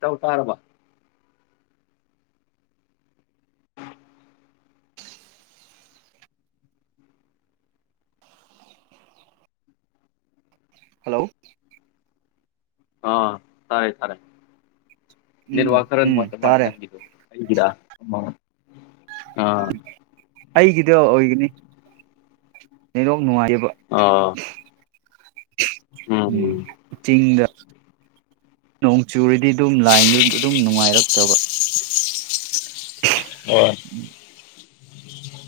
ꯇꯧ ꯇꯥꯔꯕ ꯍꯜꯂꯣ ꯑꯥ ꯁꯔꯦ ꯁꯥꯔꯦ ꯅꯤꯡꯂ ꯋꯥ ꯎꯝ ꯀꯔ ꯎꯝ ꯃꯥꯦ ꯃꯥ ꯇꯥꯔꯦ ꯅꯪꯗꯨ ꯍꯒꯔ ꯑꯩꯒꯤꯗꯦ ꯑꯣꯏꯒꯅꯤ ꯔꯣ ꯅꯅꯨꯡꯕ ꯑꯥ ꯎꯝ ꯆꯤꯡꯗ ꯍ ꯆꯨꯔꯤꯗꯤ ꯑꯗꯨꯝ ꯂꯥꯏꯟꯗꯨ ꯑꯗꯨꯝ ꯅꯨꯡꯉꯥꯏꯔꯛꯇꯕ ꯑ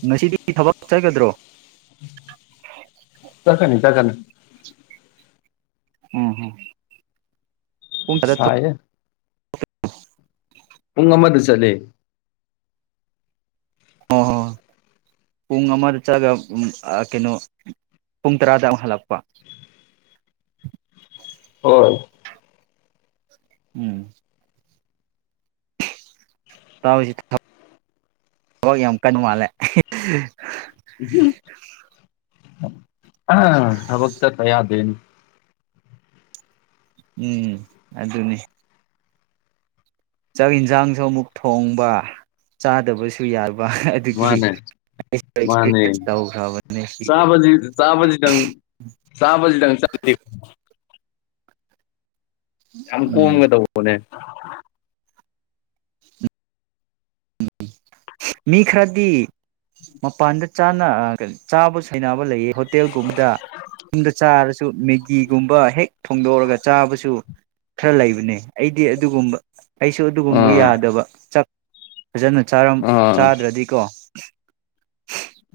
ꯉꯁꯤꯗꯤ ꯊꯕꯛ ꯆꯥꯏꯒꯗ꯭ꯔꯣ ꯆꯈꯅꯤ ꯆꯒꯅꯤ ꯎꯝ ꯍꯝ ꯁꯥꯏ ꯄꯨꯡ ꯑꯃꯗ ꯆꯠꯂ ꯑꯣ ꯍꯣꯏꯣꯏ ꯄꯨꯡ ꯑꯃꯗ ꯆꯠꯂꯒ ꯀꯩꯅꯣ ꯄꯨꯡ ꯇꯔꯥꯗ ꯑꯃꯨꯛ ꯍꯜꯂꯛꯄ ꯍꯣꯏ ꯎꯝ ꯇꯥꯎꯔꯤꯁꯤꯕ ꯊꯕꯛ ꯌꯥꯝ ꯀꯟ ꯃꯥꯜꯂꯦ ꯑ ꯑ ꯍꯕꯛ ꯇ ꯇ ꯌꯥ ꯇꯦꯟ ꯎꯝ ꯑꯗꯨ ꯑꯗꯨꯅꯦ ꯆꯥꯛ ꯌꯦꯟꯁꯥꯡꯁꯨ ꯑꯃꯨꯛ ꯊꯣꯡꯕ ꯆꯥꯗꯕꯁꯨ ꯌꯥꯔ ꯃꯥꯅꯦ ꯃꯥꯅꯦ ꯑꯦꯛꯁꯄꯤꯔꯤꯌꯦꯟꯁ ꯇꯧꯈ꯭ꯔꯕꯅꯦ ꯆ ꯁꯤꯗꯤ ꯆꯥꯇ ꯆꯥꯇ ꯆ ꯌꯥꯝ ꯎꯝ ꯀꯣꯣꯡꯒꯦꯗꯅꯦ ꯃꯤ ꯈꯔꯗꯤ ꯃꯄꯥꯟꯗ ꯆ ꯆꯥꯕ ꯁꯩꯅꯕ ꯂꯩꯌꯦ ꯍꯣꯇꯦꯜꯒꯨꯝꯕꯗ ꯌꯨꯝꯗ ꯆꯥꯔ ꯁ ꯃꯦꯒꯤꯒꯨꯝꯕ ꯍꯦꯛ ꯐꯣꯡꯗꯣꯛꯑꯒ ꯆꯥꯕꯁꯨ ꯈꯔ ꯂꯩꯕꯅꯦ ꯑꯩꯗꯤ ꯑꯗꯨꯒꯨꯝꯕ ꯑꯩꯁꯨ ꯑꯗꯨꯒꯨꯝꯕ ꯑꯥ ꯌꯥꯗꯕ ꯆ ꯍꯖꯅ ꯆꯥ ꯑꯥ ꯆꯥꯗ꯭ꯔꯗꯤꯀꯣ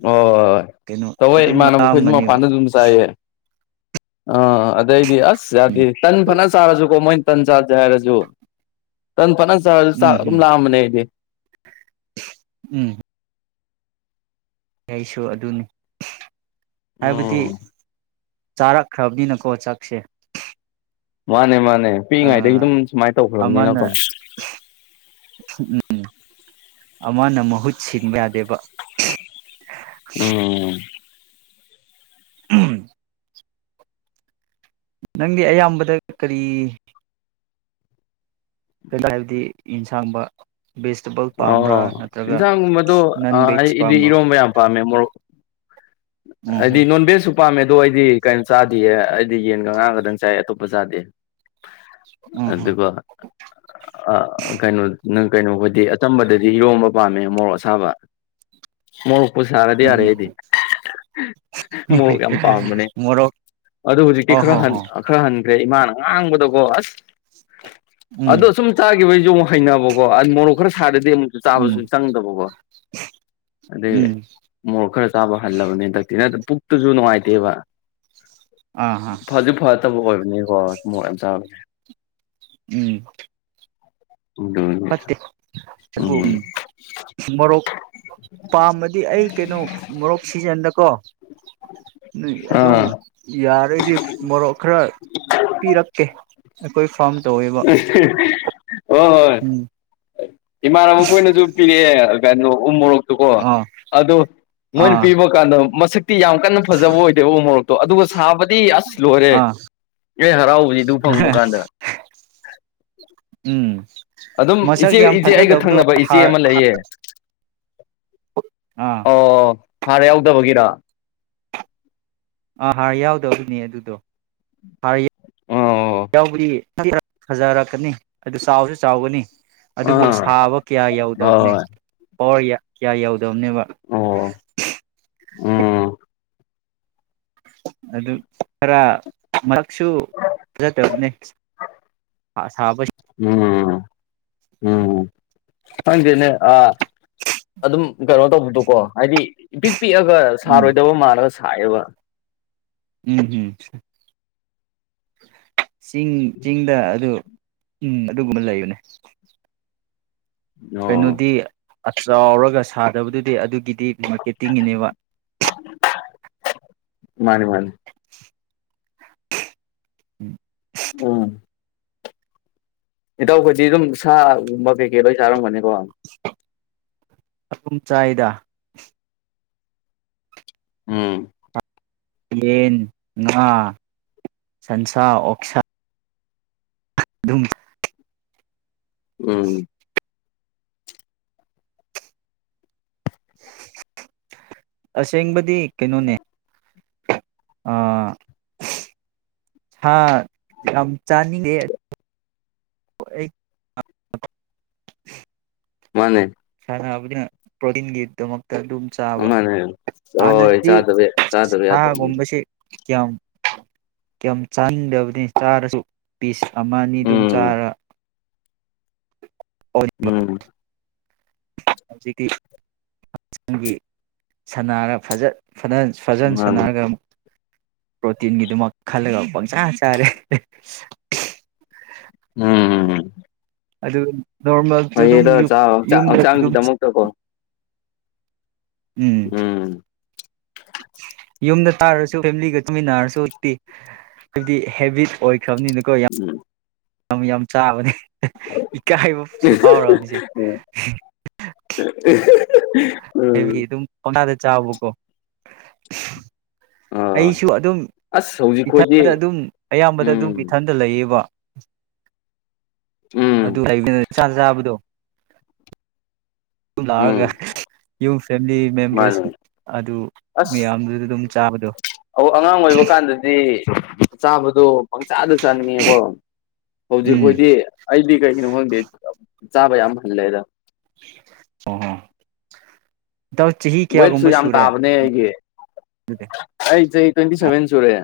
ꯑꯣ ꯀꯩꯅꯣ ꯇꯧꯣꯏ ꯑꯗꯨꯝ ꯏꯃꯥꯟꯅꯕꯈꯣꯏꯗꯤ ꯂꯥꯝꯕꯅꯦꯕ ꯃꯄꯥꯟꯗ ꯑꯗꯨꯝ ꯆꯥꯏꯌꯦ [unintelligible] ꯑꯁ ꯌꯥꯗꯦ ꯎꯝ ꯇꯟ ꯐꯅ ꯆꯥꯔꯁꯨꯀꯣ ꯃꯣꯏ ꯇꯟ ꯆꯥꯠꯖꯔꯖꯣ ꯇꯟ ꯐꯅ ꯎꯝ ꯎꯝ ꯨꯂꯃꯅꯦꯗ [unintelligible] ꯎꯝ ꯑꯩꯁꯨ ꯑꯗꯨꯅꯤ ꯍꯥꯏꯕꯗꯤ ꯎꯝ ꯆꯥꯔꯛꯈ꯭ꯔꯕꯅꯤꯅꯀꯣ ꯆꯥꯛꯁꯦ ꯃꯥꯅꯦ ꯃꯥꯅꯦ ꯅꯦ ꯄꯤꯛꯏꯉꯥꯏꯗꯒꯤ ꯑꯥ ꯑꯗꯨꯝ ꯁꯨꯃꯥꯏꯅ ꯑꯃꯅ ꯇꯧꯈ꯭ꯔꯕꯅꯤꯅꯀꯣ ꯎꯝ ꯑꯃꯅ ꯃꯍꯨꯠ ꯁꯤꯟꯕ ꯌꯥꯗꯦꯕ ꯎꯝ ꯎꯝ ꯅꯪꯒꯤ ꯑꯌꯥꯝꯕꯗ ꯀꯔꯤ ꯀꯩꯅꯣ ꯍꯥꯏꯕꯗꯤ ꯌꯦꯟꯁꯥꯡꯕ ꯚꯦꯖꯤꯇꯦꯕꯜ ꯑꯣ ꯄꯥꯝꯕ꯭ꯔꯥ ꯅꯠꯇ꯭ꯔꯒ ꯑꯦꯟꯁꯥꯡꯒꯨꯝꯕꯗꯣ ꯅꯟ ꯚꯦꯖ ꯑꯩꯗꯤ ꯄꯥꯝꯕ꯭ꯔꯣ ꯏꯔꯣꯝꯕ ꯌꯥꯝ ꯄꯥꯝꯃꯦ ꯃꯣꯔꯣꯛ ꯎꯝ ꯍꯥꯏꯗꯤ ꯍꯝ ꯅꯣꯟꯚꯦꯖꯁꯨ ꯄꯥꯝꯃꯦ ꯑꯗꯣ ꯑꯩꯗꯤ ꯀꯩꯅꯣ ꯆꯥꯗꯌꯦ ꯍꯥꯏꯗꯤ ꯌꯦꯟꯒ ꯉꯥꯡꯒꯗꯪ ꯆꯥꯏ ꯑꯇꯣꯞꯄ ꯆꯥꯗꯦ ꯎꯝ ꯍꯝ ꯑꯗꯨꯒ ꯑ ꯀꯩꯅꯣ ꯅꯪ ꯀꯩꯅꯣꯗꯤ ꯇꯝꯕꯗꯗꯤ ꯌꯣꯕ ꯄꯥꯝꯃꯦ ꯃꯣꯔꯣꯛ ꯑꯁꯥꯕ ꯃꯣꯔꯣꯛ ꯄꯨ ꯁꯥꯔꯗꯤ ꯎꯝ ꯌꯥꯔꯦ ꯍꯝ ꯑꯩꯗꯤ ꯃꯣꯔꯣꯛ ꯌꯥꯝ ꯄꯥꯝꯕꯅꯦ ꯃꯣꯔꯣꯛ ꯑꯗꯨ ꯍꯧꯖꯤꯛꯇꯤ ꯑꯣ ꯈꯔ ꯍꯣ ꯍꯣ ꯈꯔ ꯍꯟꯈ꯭ꯔꯦ ꯏꯃꯥꯅ ꯉꯥꯡꯕꯨꯗꯣ ꯑꯁ ꯎꯝ ꯑꯗꯣ ꯁꯨꯝ ꯆꯥꯈꯤꯕꯒꯤꯁꯨ ꯑꯃꯨꯛ ꯍꯩꯅꯅꯕꯀꯣ ꯃꯣꯔꯣꯛ [unintelligible] ꯑꯗꯨ ꯑꯃꯨꯛꯁꯨ ꯆꯥꯕꯁꯨ ꯎꯝ ꯆꯪꯗꯕꯀꯣ ꯑꯗꯩ ꯎꯝ ꯃꯣꯔꯣꯛ ꯈꯔ ꯆꯥꯕ ꯍꯜꯂꯕꯅꯤ ꯍꯟꯗꯛꯇꯤꯅ ꯗꯨꯁꯨ ꯍꯥꯏꯇꯦꯕ ꯑꯥ ꯍꯥ ꯐꯁꯨ ꯐꯠꯇꯕ ꯑꯣꯏꯕꯅꯤ ꯍꯣꯏ ꯃꯣꯏ ꯌꯥꯝ ꯆꯥꯕꯁꯦ ꯎꯝ [unintelligible] ꯐꯠꯇꯦ ꯑꯗꯨ ꯎꯝ ꯃꯣꯔꯣꯛ ꯄꯥꯝꯃꯗꯤ ꯑꯩ ꯀꯩꯅꯣ ꯃꯣꯔꯣꯛ ꯁꯤꯖꯟꯗꯀꯣ ꯅꯣꯏ ꯑꯗꯨꯝ ꯑꯥ ꯌꯥꯥꯔꯩꯗꯤ ꯃꯣꯔꯣꯛ ꯈꯔ ꯄꯤꯔꯛꯀꯦ ꯀꯣꯏ [unintelligible] [inaudible] ꯍꯣꯏ ꯍꯣꯏ ꯎꯝ ꯏꯃꯥꯟꯅꯕ ꯑꯩꯈꯣꯏꯅꯁꯨ ꯄꯤꯔꯛꯑꯦ ꯀꯩꯅꯣ ꯎꯃꯔꯛ ꯀꯣ ꯑꯥ ꯑꯗꯨ ꯃꯣꯏꯅ ꯑꯥ ꯄꯤꯕ ꯀꯥꯟꯗ ꯃꯁꯛ ꯇꯤ ꯌꯥꯝ ꯀꯟꯅ ꯐꯖꯕ ꯑꯣꯏꯗꯦꯕ ꯎ ꯃꯣꯔꯣꯛ ꯑꯗꯨꯒ ꯁꯥꯕ ꯗꯤ ꯑꯁ ꯂꯣꯏꯔꯦ ꯑꯥ ꯏꯣꯏ ꯍꯔꯥꯎꯕꯗꯤ ꯑꯗꯨ ꯐꯪꯕ ꯀꯥꯟꯗ ꯎꯝ ꯑꯗꯨꯝ ꯃꯁꯛ ꯏꯆꯦ ꯌꯥꯝ ꯏꯆꯦ ꯑꯩꯒ ꯐꯖꯗꯕꯗꯣ ꯊꯪꯅꯕ ꯏꯆꯦ ꯍꯥꯔ ꯑꯃ ꯂꯩꯌꯦ ꯑꯥ ꯑꯣ ꯍꯥꯔ ꯌꯥꯎꯗꯕꯒꯤꯔ ꯑꯥ ꯍꯥꯔ ꯌꯥꯎꯗꯕꯕꯅꯦ ꯑꯗꯨꯗꯣ ꯍꯥꯔ ꯑꯣ ꯌꯥꯎꯕꯗꯤ ꯈꯔ ꯐꯖꯔꯛꯀꯅꯤ ꯑꯗꯨ ꯆꯥꯎꯕꯁꯨ ꯆꯥꯎꯒꯅꯤ ꯑꯗꯨꯕꯨ ꯑꯥ ꯁꯥꯕ ꯀꯌꯥ ꯌꯧꯗꯕꯅꯤ ꯍꯣꯏ ꯄꯋꯥꯔ ꯀꯌꯥ ꯌꯥꯎꯗꯕꯅꯦꯕ ꯑꯣ ꯎꯝ ꯑꯗꯨ ꯈꯔ ꯀ ꯁꯨ ꯐꯖꯗꯕꯅꯦ ꯁꯥꯕ ꯎꯝ ꯎꯝ ꯈꯪꯗꯦꯅꯦ ꯑꯗꯨꯝ ꯀꯩꯅꯣ ꯇꯧꯕꯗꯨꯀꯣ ꯍꯥꯏꯗꯤ ꯄꯤꯛꯑꯒ ꯎꯝ ꯁꯥꯔꯣꯏꯗꯕ ꯃꯥꯜꯂꯒ ꯁꯥꯏꯌꯦꯕ ꯎꯝ ꯎꯝ ꯆꯤꯡ ꯆꯤꯡꯗ ꯑꯗꯨ ꯎꯝ ꯑꯗꯨꯒꯨꯝꯕ ꯂꯩꯕꯅꯦ ꯑꯣ ꯀꯩꯅꯣꯗꯤ ꯆꯥꯎꯔꯒ ꯁꯥꯗꯕꯗꯨꯗꯤ ꯑꯗꯨꯒꯤ ꯗꯤ ꯃꯥꯔꯀꯦꯇꯤꯡꯒꯤꯅꯦꯕ ꯃꯥꯅꯤ ꯃꯥꯅꯤ ꯎꯝ ꯎꯝ ꯏꯇꯧꯈꯗꯤ ꯑꯗꯨꯝ ꯁꯥꯒꯨꯝꯕ ꯀꯩꯀꯩ ꯂꯣꯏ ꯆꯥꯔꯝꯒꯅꯤꯀꯣ ꯑꯗꯨꯨꯝ ꯆꯥꯏꯗ ꯎꯝ ꯌꯦꯟ ꯉꯥ ꯁꯟꯁꯥ ꯑꯣꯛꯁꯥ ꯑꯗꯨꯝ ꯎꯝ ꯑꯁꯦꯡꯕꯗꯤ ꯀꯩꯅꯣꯅꯦ ꯁꯥ ꯌꯥꯝ ꯆꯥꯅꯤ ꯑꯦ ꯃꯥꯅꯦ ꯅ ꯄꯤꯟꯒꯛ ꯇ ꯑꯗꯨꯝ ꯆꯥꯕ ꯃꯥꯅꯦ ꯍꯣꯏ ꯍꯥꯟꯅꯗꯤ ꯆꯥꯗꯕ ꯆꯥꯗꯕ ꯌꯥꯗꯕꯅꯤ ꯁꯥꯒꯨꯝꯕꯁꯦ ꯀꯌꯥꯝ ꯀꯌꯥꯝ ꯆꯥꯅꯤꯡꯗꯕꯅꯤ ꯆꯥꯔꯁꯨ ꯄꯁꯤ ꯑꯃ ꯑꯅꯤ ꯑꯗꯨꯝ ꯎꯝ ꯆꯥꯔ [unintelligible] ꯎꯝ ꯍꯧꯖꯤꯛꯇꯤ ꯍꯛꯆꯒꯤ ꯁꯅꯥꯔ ꯐꯖꯠ ꯐꯅ ꯐꯖꯅ ꯃꯥꯅꯤ ꯁꯥꯟꯅꯔꯒ ꯄ꯭ꯔꯣꯇꯤꯟꯒꯤꯗꯨꯃꯛ ꯈꯜꯂꯒ ꯄꯪꯆꯥꯥ ꯆꯥꯔꯦ ꯎꯝꯝ ꯑꯗꯨ ꯅꯣꯔꯃꯦꯜꯁꯨ ꯑꯗꯨꯝ ꯍꯌꯦꯗ ꯌꯨꯝꯗ ꯑꯗꯨꯝ ꯍꯛꯆꯥꯡꯒꯤꯗꯃꯛꯇꯀꯣ ꯎꯝ ꯌꯨꯝꯗ ꯇꯥꯔꯁꯨ ꯐꯦꯃꯤꯂꯤꯒ ꯆꯨꯃꯤꯟꯅꯔꯁꯨꯤ ꯍꯥꯏꯕꯗꯤ ꯍꯦꯕꯤꯠ ꯑꯣꯏꯣꯏ ꯈꯕꯅꯤꯅꯤꯀꯣ ꯌꯥꯝ ꯎꯝ ꯌꯥꯝ ꯌꯥꯝ ꯆꯥꯕꯅꯤ ꯏꯀꯥꯏꯕꯁꯨ ꯐꯥꯎꯕꯁꯦ ꯎꯝ ꯍꯕꯤ ꯑꯗꯨꯝꯗ ꯆꯥꯕ ꯀꯣ ꯑꯥ ꯑꯩꯁꯨ ꯑꯗꯨꯝ ꯑꯁ ꯍꯧꯖꯤꯛꯈꯣꯏꯗꯤ ꯏꯊꯟꯗ ꯑꯗꯨꯝ ꯑꯌꯥꯝꯕꯗ ꯑꯗꯨꯝ ꯎꯝ ꯏꯊꯟꯗ ꯂꯩꯌꯦꯕ ꯎꯝ ꯑꯗꯨ ꯎꯝ ꯂꯩꯕꯅ ꯆꯥ ꯆꯥꯕꯗꯣ ꯑꯗꯨ ꯂꯥꯛꯑꯒ ꯎꯝ ꯌꯨꯝ ꯐꯦꯃꯤꯂꯤ ꯃꯦꯝꯕꯔꯁ ꯃꯥꯅꯦ ꯑꯗꯨ ꯑꯁ ꯃꯌꯥꯝꯗꯨꯗ ꯑꯗꯨꯝ ꯆꯥꯕꯗꯣ ꯆꯥꯕ ꯑꯗꯣ ꯄꯪꯆꯥꯥꯗ ꯆꯥꯅꯤꯡꯉꯦꯀꯣ ꯎꯝ ꯍꯧꯖꯤꯛꯈꯣꯏꯗꯤ ꯑꯩꯗꯤ ꯀꯩꯒꯤꯅꯣ ꯈꯪꯗꯦ ꯆꯥꯕ ꯌꯥꯝ ꯐꯟꯂꯦꯗ ꯑꯣ ꯍꯣ ꯏꯇꯥꯎ ꯆꯍꯤ ꯋꯦꯠꯁꯨ ꯀꯌꯥꯒꯨꯝꯕ ꯌꯥꯝ ꯁꯨꯔꯦ ꯇꯥꯕꯅꯦ ꯑꯩꯒꯤ ꯑꯗꯨꯗꯤ ꯑꯩ ꯆꯍꯣ ꯇ꯭ꯋꯦꯟꯇꯤ ꯁꯚꯦꯟ ꯁꯨꯔꯦ [inaudible]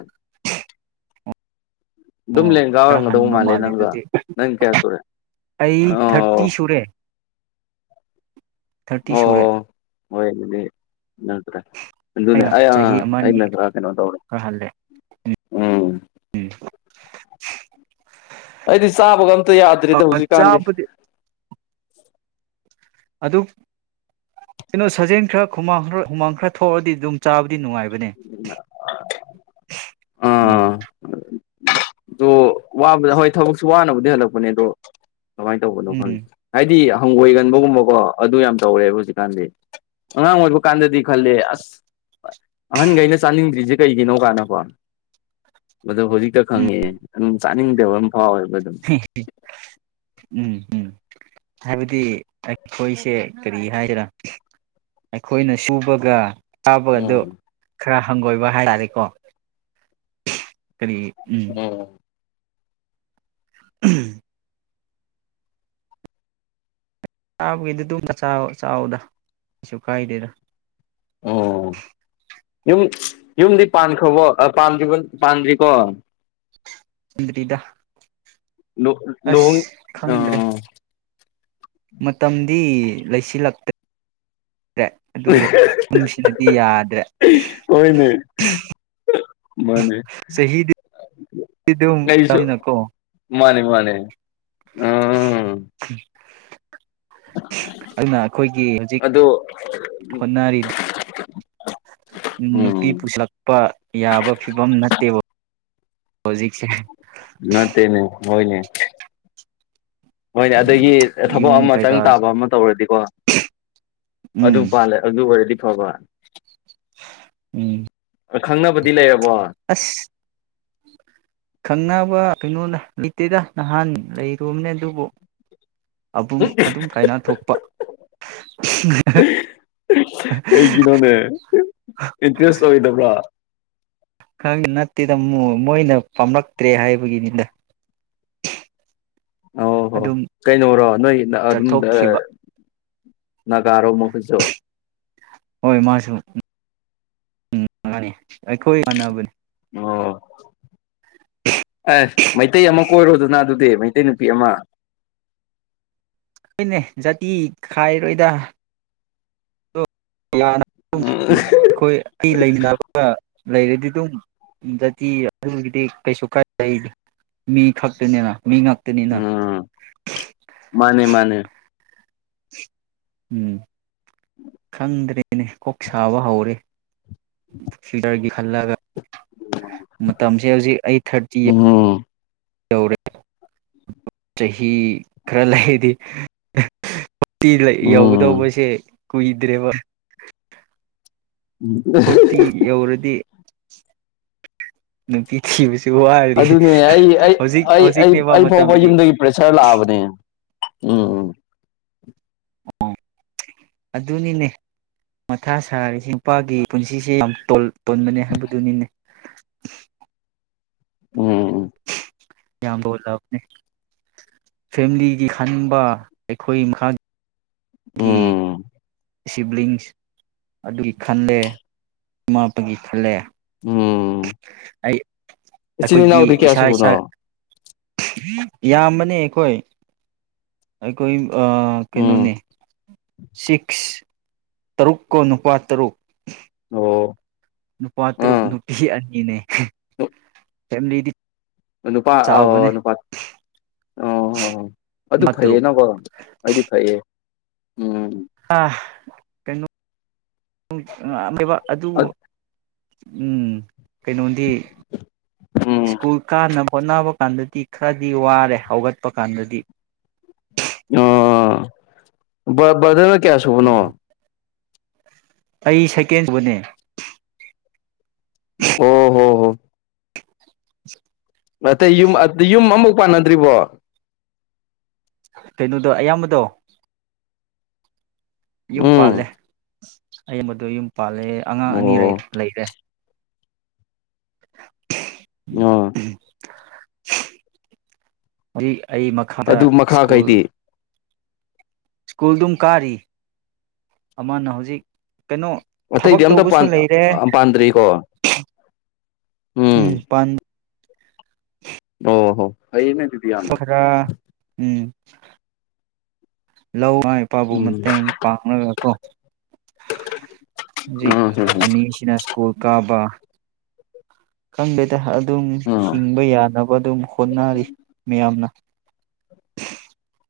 ꯑꯗꯨꯝ ꯑꯣ ꯂꯦꯡꯒꯥ ꯈꯔ ꯑꯣꯏꯔꯝꯒꯗꯧꯕ ꯍꯟꯕ ꯃꯥꯜꯂꯦ ꯅꯪꯒ ꯑꯗꯨꯗꯤ ꯅꯪ ꯀꯌꯥ ꯁꯨꯔꯦ ꯑꯩ ꯑꯣ ꯊꯥꯔꯇꯤ ꯁꯨꯔꯦ ꯊꯥꯔꯇꯤ ꯁꯨꯔꯦ ꯑꯣ ꯍꯣꯏ ꯑꯗꯨꯗꯤ ꯅꯠꯇ꯭ꯔꯦ ꯑꯗꯨꯅꯤ ꯑꯩꯅ ꯑꯩ ꯆꯍꯤ ꯑꯃꯅꯤ ꯑꯩꯅ ꯈꯔ ꯀꯩꯅꯣ ꯇꯧꯔꯦ ꯈꯔ ꯍꯜꯂꯦ ꯎꯝ [inaudible] ꯑꯩꯗꯤ ꯆꯥꯕꯒ ꯑꯝ ꯇ ꯌꯥꯗ꯭ꯔꯦꯗ ꯎꯝ ꯍꯧꯖꯤꯛꯀꯥꯟꯗꯤ ꯆꯥꯕꯗꯤ ꯑꯗꯨ ꯀꯩꯅꯣ ꯁꯥꯖꯦꯜ ꯈꯔ ꯍꯨꯃꯥꯡ ꯈꯔ ꯍꯨꯃꯥꯡ ꯈꯔ ꯊꯣꯛꯑꯗꯤ ꯑꯗꯨꯝ ꯆꯥꯕ ꯗꯤ ꯅꯨꯡꯉꯥꯏꯕꯅꯦ ꯎꯝ ꯋꯥꯕꯨꯗꯣ ꯍꯣꯏ ꯊꯕꯛꯁꯨ ꯋꯥꯅꯕꯨ ꯗꯤ ꯍꯂꯛꯄꯅꯦ ꯑꯗꯣ ꯀꯃꯥꯏ ꯇꯧꯕꯅꯣ ꯎꯝ ꯈꯪꯗꯦ ꯍꯥꯏꯗꯤ ꯍꯪꯒꯣꯏꯒꯟꯕꯒꯨꯝꯕꯀꯣ ꯑꯗꯨ ꯌꯥꯝ ꯇꯧꯔꯦꯕ ꯍꯧꯖꯤꯛꯀꯥꯟꯗꯤ ꯑꯉꯥꯡ ꯑꯣꯏꯕ ꯀꯥꯟꯗꯗꯤ ꯈꯜꯂꯦ ꯑꯁ ꯑꯍꯟꯈꯩꯅ ꯆꯥꯅꯤꯡꯗ꯭ꯔꯤꯁꯦ ꯀꯩꯒꯤꯅꯣ ꯀꯥꯏꯅꯀꯣ ꯑꯗꯣ ꯍꯧꯖꯤꯛꯇ ꯎꯝ ꯈꯪꯉꯛꯑꯦ ꯎꯝ ꯆꯥꯅꯤꯡꯗꯦꯕꯝ ꯎꯝ ꯎꯝ ꯍꯥꯏꯕꯗꯤ ꯑꯩꯈꯣꯏꯁꯦ ꯀꯔꯤ ꯍꯥꯢꯁꯤꯔꯥ ꯑꯩꯈꯣꯏꯅ ꯁꯨꯕꯒ ꯆꯥꯕꯒꯗꯨ ꯎꯝ ꯈꯔ ꯍꯪꯒꯣꯏꯕ ꯍꯥꯏꯇꯥꯔꯦꯀꯣ ꯀꯔꯤ ꯎꯝ [unintelligible] ꯆꯥꯕꯒꯤꯗꯨ ꯑꯗꯨꯝ ꯆꯥꯎ ꯆꯥꯎꯋꯣꯗ ꯀꯩꯁꯨ ꯀꯥꯏꯗꯦꯗ ꯑꯣ ꯌꯨꯝ ꯌꯨꯝꯗꯤ ꯄꯥꯟꯈ꯭ꯔꯕꯣ ꯄꯗ꯭ꯔꯤꯕꯣ ꯄꯥꯟꯗ꯭ꯔꯤꯀꯣ ꯗꯔꯤꯗ ꯂꯨ ꯂꯨꯍꯣꯡ ꯑꯥ ꯃꯇꯝꯗꯤ ꯂꯩꯁꯤꯜꯂꯛꯇꯦ ꯭ꯔꯦ ꯑꯗꯨꯕꯨ [unintelligible] ꯁꯤꯅꯗꯤ ꯌꯥꯗ꯭ꯔꯦ ꯍꯣꯏꯅꯦ ꯃꯥꯅꯦ ꯆꯍꯤꯗꯤ ꯑꯗꯨꯝ ꯑꯩꯁꯨ ꯇꯝꯅꯤꯅꯀꯣ ꯃꯥꯅꯦ ꯃꯥꯅꯦ ꯎꯝ [inaudible] ꯑꯗꯨꯅ ꯑꯩꯈꯣꯏꯒꯤ ꯍꯧꯖꯤꯛ ꯑꯗꯨ ꯍꯣꯠꯅꯔꯤꯗꯨ ꯎꯝ ꯅꯨꯄꯤ ꯄꯨꯁꯜꯂꯄ ꯌꯥꯕ ꯐꯤꯕꯝ ꯅꯠꯇꯦꯕ ꯍꯧꯖꯤꯁꯦ ꯅꯠꯇꯦꯅꯦ ꯍꯣꯢꯅꯦ ꯍꯣꯏꯅꯦ ꯑꯗꯒꯤ ꯊꯕꯛ ꯌꯨꯝ ꯑꯃ ꯇꯪ ꯀꯩꯀꯥ ꯇꯥꯕ ꯑꯃ ꯇꯧꯔꯗꯤꯀꯣ ꯑꯗꯨ ꯎꯝ ꯄꯥꯜꯂꯦ ꯑꯗꯨ ꯑꯣꯏꯔꯗꯤ ꯐꯕ ꯎꯝ ꯈꯪꯅꯕꯗꯤ ꯂꯩꯔ ꯑꯁ ꯈꯪꯅꯕ ꯀꯩꯅꯣꯗ ꯂꯩꯇꯦꯗ ꯅꯍꯥꯟ ꯂꯩꯔꯨꯕꯅꯦ ꯑꯗꯨꯕꯨ ꯑ ꯑꯗꯨꯝ ꯀꯥꯏꯅ ꯊꯣꯛꯄ ꯀꯩꯒꯤꯅꯣꯅꯦ ꯏꯟꯇ꯭ꯔꯦꯁ ꯑꯣꯏꯗꯕ꯭ꯔꯥ ꯈ ꯅꯠꯇꯦꯗ ꯃꯣꯏꯅ ꯄꯥꯝꯂꯛꯇ꯭ꯔꯦ ꯍꯥꯏꯕꯒꯤꯅꯤꯗ ꯑꯣ ꯍꯣ ꯑꯗꯨꯝ ꯀꯩꯅꯣꯔꯣ ꯅꯣꯏ ꯑꯗꯨꯝ ꯆꯠꯊꯣꯛꯈꯤꯕ ꯅꯥꯒꯥꯔꯣ ꯃꯈꯣꯏꯁꯨ ꯍꯣꯏ ꯃꯥꯁꯨꯅꯤ ꯑꯩꯈꯣꯏ ꯀꯥꯟꯅꯕꯅꯤ ꯑꯣ ꯑꯦꯁ ꯃꯩꯇꯩ ꯑꯃ ꯀꯣꯏꯔꯣꯗꯅ ꯑꯗꯨꯗꯤ ꯃꯩꯇꯩ ꯇꯩꯅꯨꯄꯤ ꯑꯃ ꯑꯩꯈꯣꯏꯅꯦ ꯖꯥꯇꯤ ꯈꯥꯏꯔꯣꯏꯗ ꯑꯩꯈꯣꯏ ꯑꯩ ꯂꯩꯃꯤꯟꯅꯕꯒ ꯂꯩꯔꯗꯤ ꯑꯗꯨꯝ ꯖꯥꯇꯤ ꯑꯗꯨꯒꯤꯗꯤ ꯀꯩꯁꯨ ꯀꯥꯏ ꯂꯩ ꯃꯤ ꯈꯛꯇꯅꯤꯅ ꯃꯤ ꯉꯥꯛꯇꯅꯤꯅ ꯎꯝ ꯃꯥꯅꯦ ꯃꯥꯅꯦ ꯎꯝ ꯈꯪꯗ꯭ꯔꯦꯅꯦ ꯀꯣꯛ ꯁꯥꯕ ꯍꯧꯔꯦ ꯐꯤꯜꯇꯔꯒꯤ ꯈꯜꯂꯒ ꯃꯇꯝꯁꯦ ꯍꯧꯖꯤꯛ ꯑꯩ ꯊꯥꯔꯇꯤ ꯎꯝ ꯌꯧꯔꯦ ꯆꯍꯤ ꯈꯔ ꯂꯩꯗꯤ ꯇꯤ ꯎꯝ ꯌꯧꯒꯗꯧꯕꯁꯦ ꯀꯣꯏ ꯏꯗꯔꯦꯕ ꯍꯔꯇ ꯌꯎꯔꯗꯤ [unintelligible] ꯑꯗꯨꯅꯦ ꯑꯩ ꯍꯧꯖꯤꯛꯅꯦꯕ ꯑꯩ ꯐꯥꯎꯕ ꯃꯇꯝꯁꯤꯗꯤ ꯌꯨꯝꯗꯒꯤ ꯄ꯭ꯔꯦꯁꯔ ꯂꯥꯛꯑꯕꯅꯦ ꯎꯝ ꯎꯝ ꯑꯣ ꯑꯗꯨꯅꯤꯅꯦ ꯃꯊꯥ ꯁꯥꯔꯤꯁꯦ ꯅꯨꯄꯥꯒꯤ ꯄꯨꯟꯁꯤꯁꯦ ꯌꯥꯝ ꯇꯣꯟꯕꯅꯦ ꯍꯥꯏꯕꯗꯨꯅꯤꯅꯦ ꯎꯝ ꯌꯥꯝꯕ ꯎꯠꯂꯛꯑꯕꯅꯤ ꯐꯦꯃꯤꯂꯤꯒꯤ ꯈꯟꯕ ꯑꯩꯈꯣꯏ ꯃꯈꯥ ꯎꯝ ꯁꯤꯕ꯭ꯂꯤꯡꯁ ꯑꯗꯨꯒꯤ ꯈꯜꯂꯦ ꯏꯃꯥꯄꯥꯒꯤ ꯈꯜꯂꯦ ꯑꯩ ꯆꯅꯤ ꯑꯩꯈꯣꯏꯒꯤ ꯅꯎꯗ ꯀꯦ ꯏꯁꯥ ꯏꯁꯥ ꯑꯁꯕꯨꯅ ꯌꯥꯝꯕꯅꯦ ꯑꯩꯈꯣꯏ ꯑꯩꯈꯣꯏ ꯀꯩꯅꯣꯅꯦ ꯎꯝ ꯁꯤꯛꯁ ꯇꯔꯨꯛ ꯀꯣ ꯅꯨꯄꯥ ꯇꯔꯨꯛ ꯑꯣ ꯅꯨꯄꯥ ꯇꯔꯨꯛ ꯑꯥ ꯅꯨꯄꯤ ꯑꯅꯤꯅꯦ ꯐ ꯂꯤꯗꯤ ꯅꯨꯄꯥ ꯑ ꯅꯨꯄꯥ ꯑꯣ ꯍꯣ ꯍ ꯑꯗꯨ ꯅꯨꯄꯥ ꯐꯩꯌꯦ ꯇꯔꯨꯛ ꯅꯀꯣ ꯑꯩꯗꯤ ꯐꯩꯌꯦ ꯎꯝ ꯑꯥ ꯀꯩꯅꯣ ꯕ ꯑꯗꯨꯕꯨ ꯎꯝ ꯀꯩꯅꯣꯗꯤ ꯎꯝ ꯁ꯭ꯀꯨꯜ ꯀꯅꯕꯥ ꯍꯣꯠꯅꯕ ꯀꯥꯟꯗꯗꯤ ꯈꯔꯗꯤ ꯋꯥꯔꯦ ꯍꯧꯒꯠꯄ ꯀꯥꯟꯗꯗꯤ [inaudible] ꯕ ꯕꯗ꯭ꯔ ꯀ ꯀꯦ ꯑꯁꯕ ꯅ ꯑꯩ ꯁꯥꯏꯀꯦꯟꯖꯕꯅꯦ ꯑꯣ ꯍꯣ ꯍꯣ ꯑꯇꯩ ꯌꯨꯝ ꯌꯨꯝ ꯑꯃꯐꯨꯛ ꯄꯥꯟꯅꯗ꯭ꯔꯤꯕꯣ ꯀꯩꯅꯣꯗꯣ ꯑꯌꯥꯝꯕꯗꯣ ꯌꯨꯝ ꯄꯥꯜꯂꯦ ꯎꯝ ꯑꯩ ꯃꯗꯨ ꯌꯨꯝ ꯄꯥꯜꯂꯦ ꯑꯉꯥꯡ ꯑꯅꯤꯔ ꯑꯣ ꯂꯩꯔꯦ ꯑ ꯍꯧ [unintelligible] ꯑꯩ ꯃꯈꯥꯗ ꯑꯗꯨ ꯁ꯭ꯀꯨꯜ ꯃꯈꯥꯈꯩꯗꯤ ꯁ꯭ꯀꯨꯜꯗꯨꯝ ꯀꯥꯔꯤ ꯑꯃꯅ ꯍꯧꯖꯤꯛ ꯀꯩꯅꯣ ꯑꯇꯩꯗꯤ ꯊꯕꯛ ꯑꯝꯇ ꯇꯧꯕꯁꯨ ꯂꯩꯔꯦ ꯄꯥꯟꯗ꯭ꯔꯤꯀꯣ ꯎꯝ ꯑꯣ ꯍꯣ ꯐꯩꯅꯦ ꯑꯗꯨꯗꯤ ꯌꯥꯝꯅ ꯊꯥ ꯎꯝ [inaudible] ꯂꯧ ꯏꯄꯥꯕꯨ ꯎꯝ ꯃꯇꯦꯡ ꯄꯥꯡꯂꯒꯀꯣ ꯍꯧꯖꯤꯛ ꯎꯝ ꯎꯝ ꯑꯅꯤꯁꯤꯅ ꯁ꯭ꯀꯨꯜ ꯀꯥꯕ ꯀꯪꯕꯦꯗ ꯍꯥ ꯑꯗꯨꯝ ꯎꯝ ꯍꯤꯡꯕ ꯌꯥꯅꯕ ꯑꯗꯨꯝ ꯍꯣꯠꯅꯔꯤ ꯃꯌꯥꯝꯅ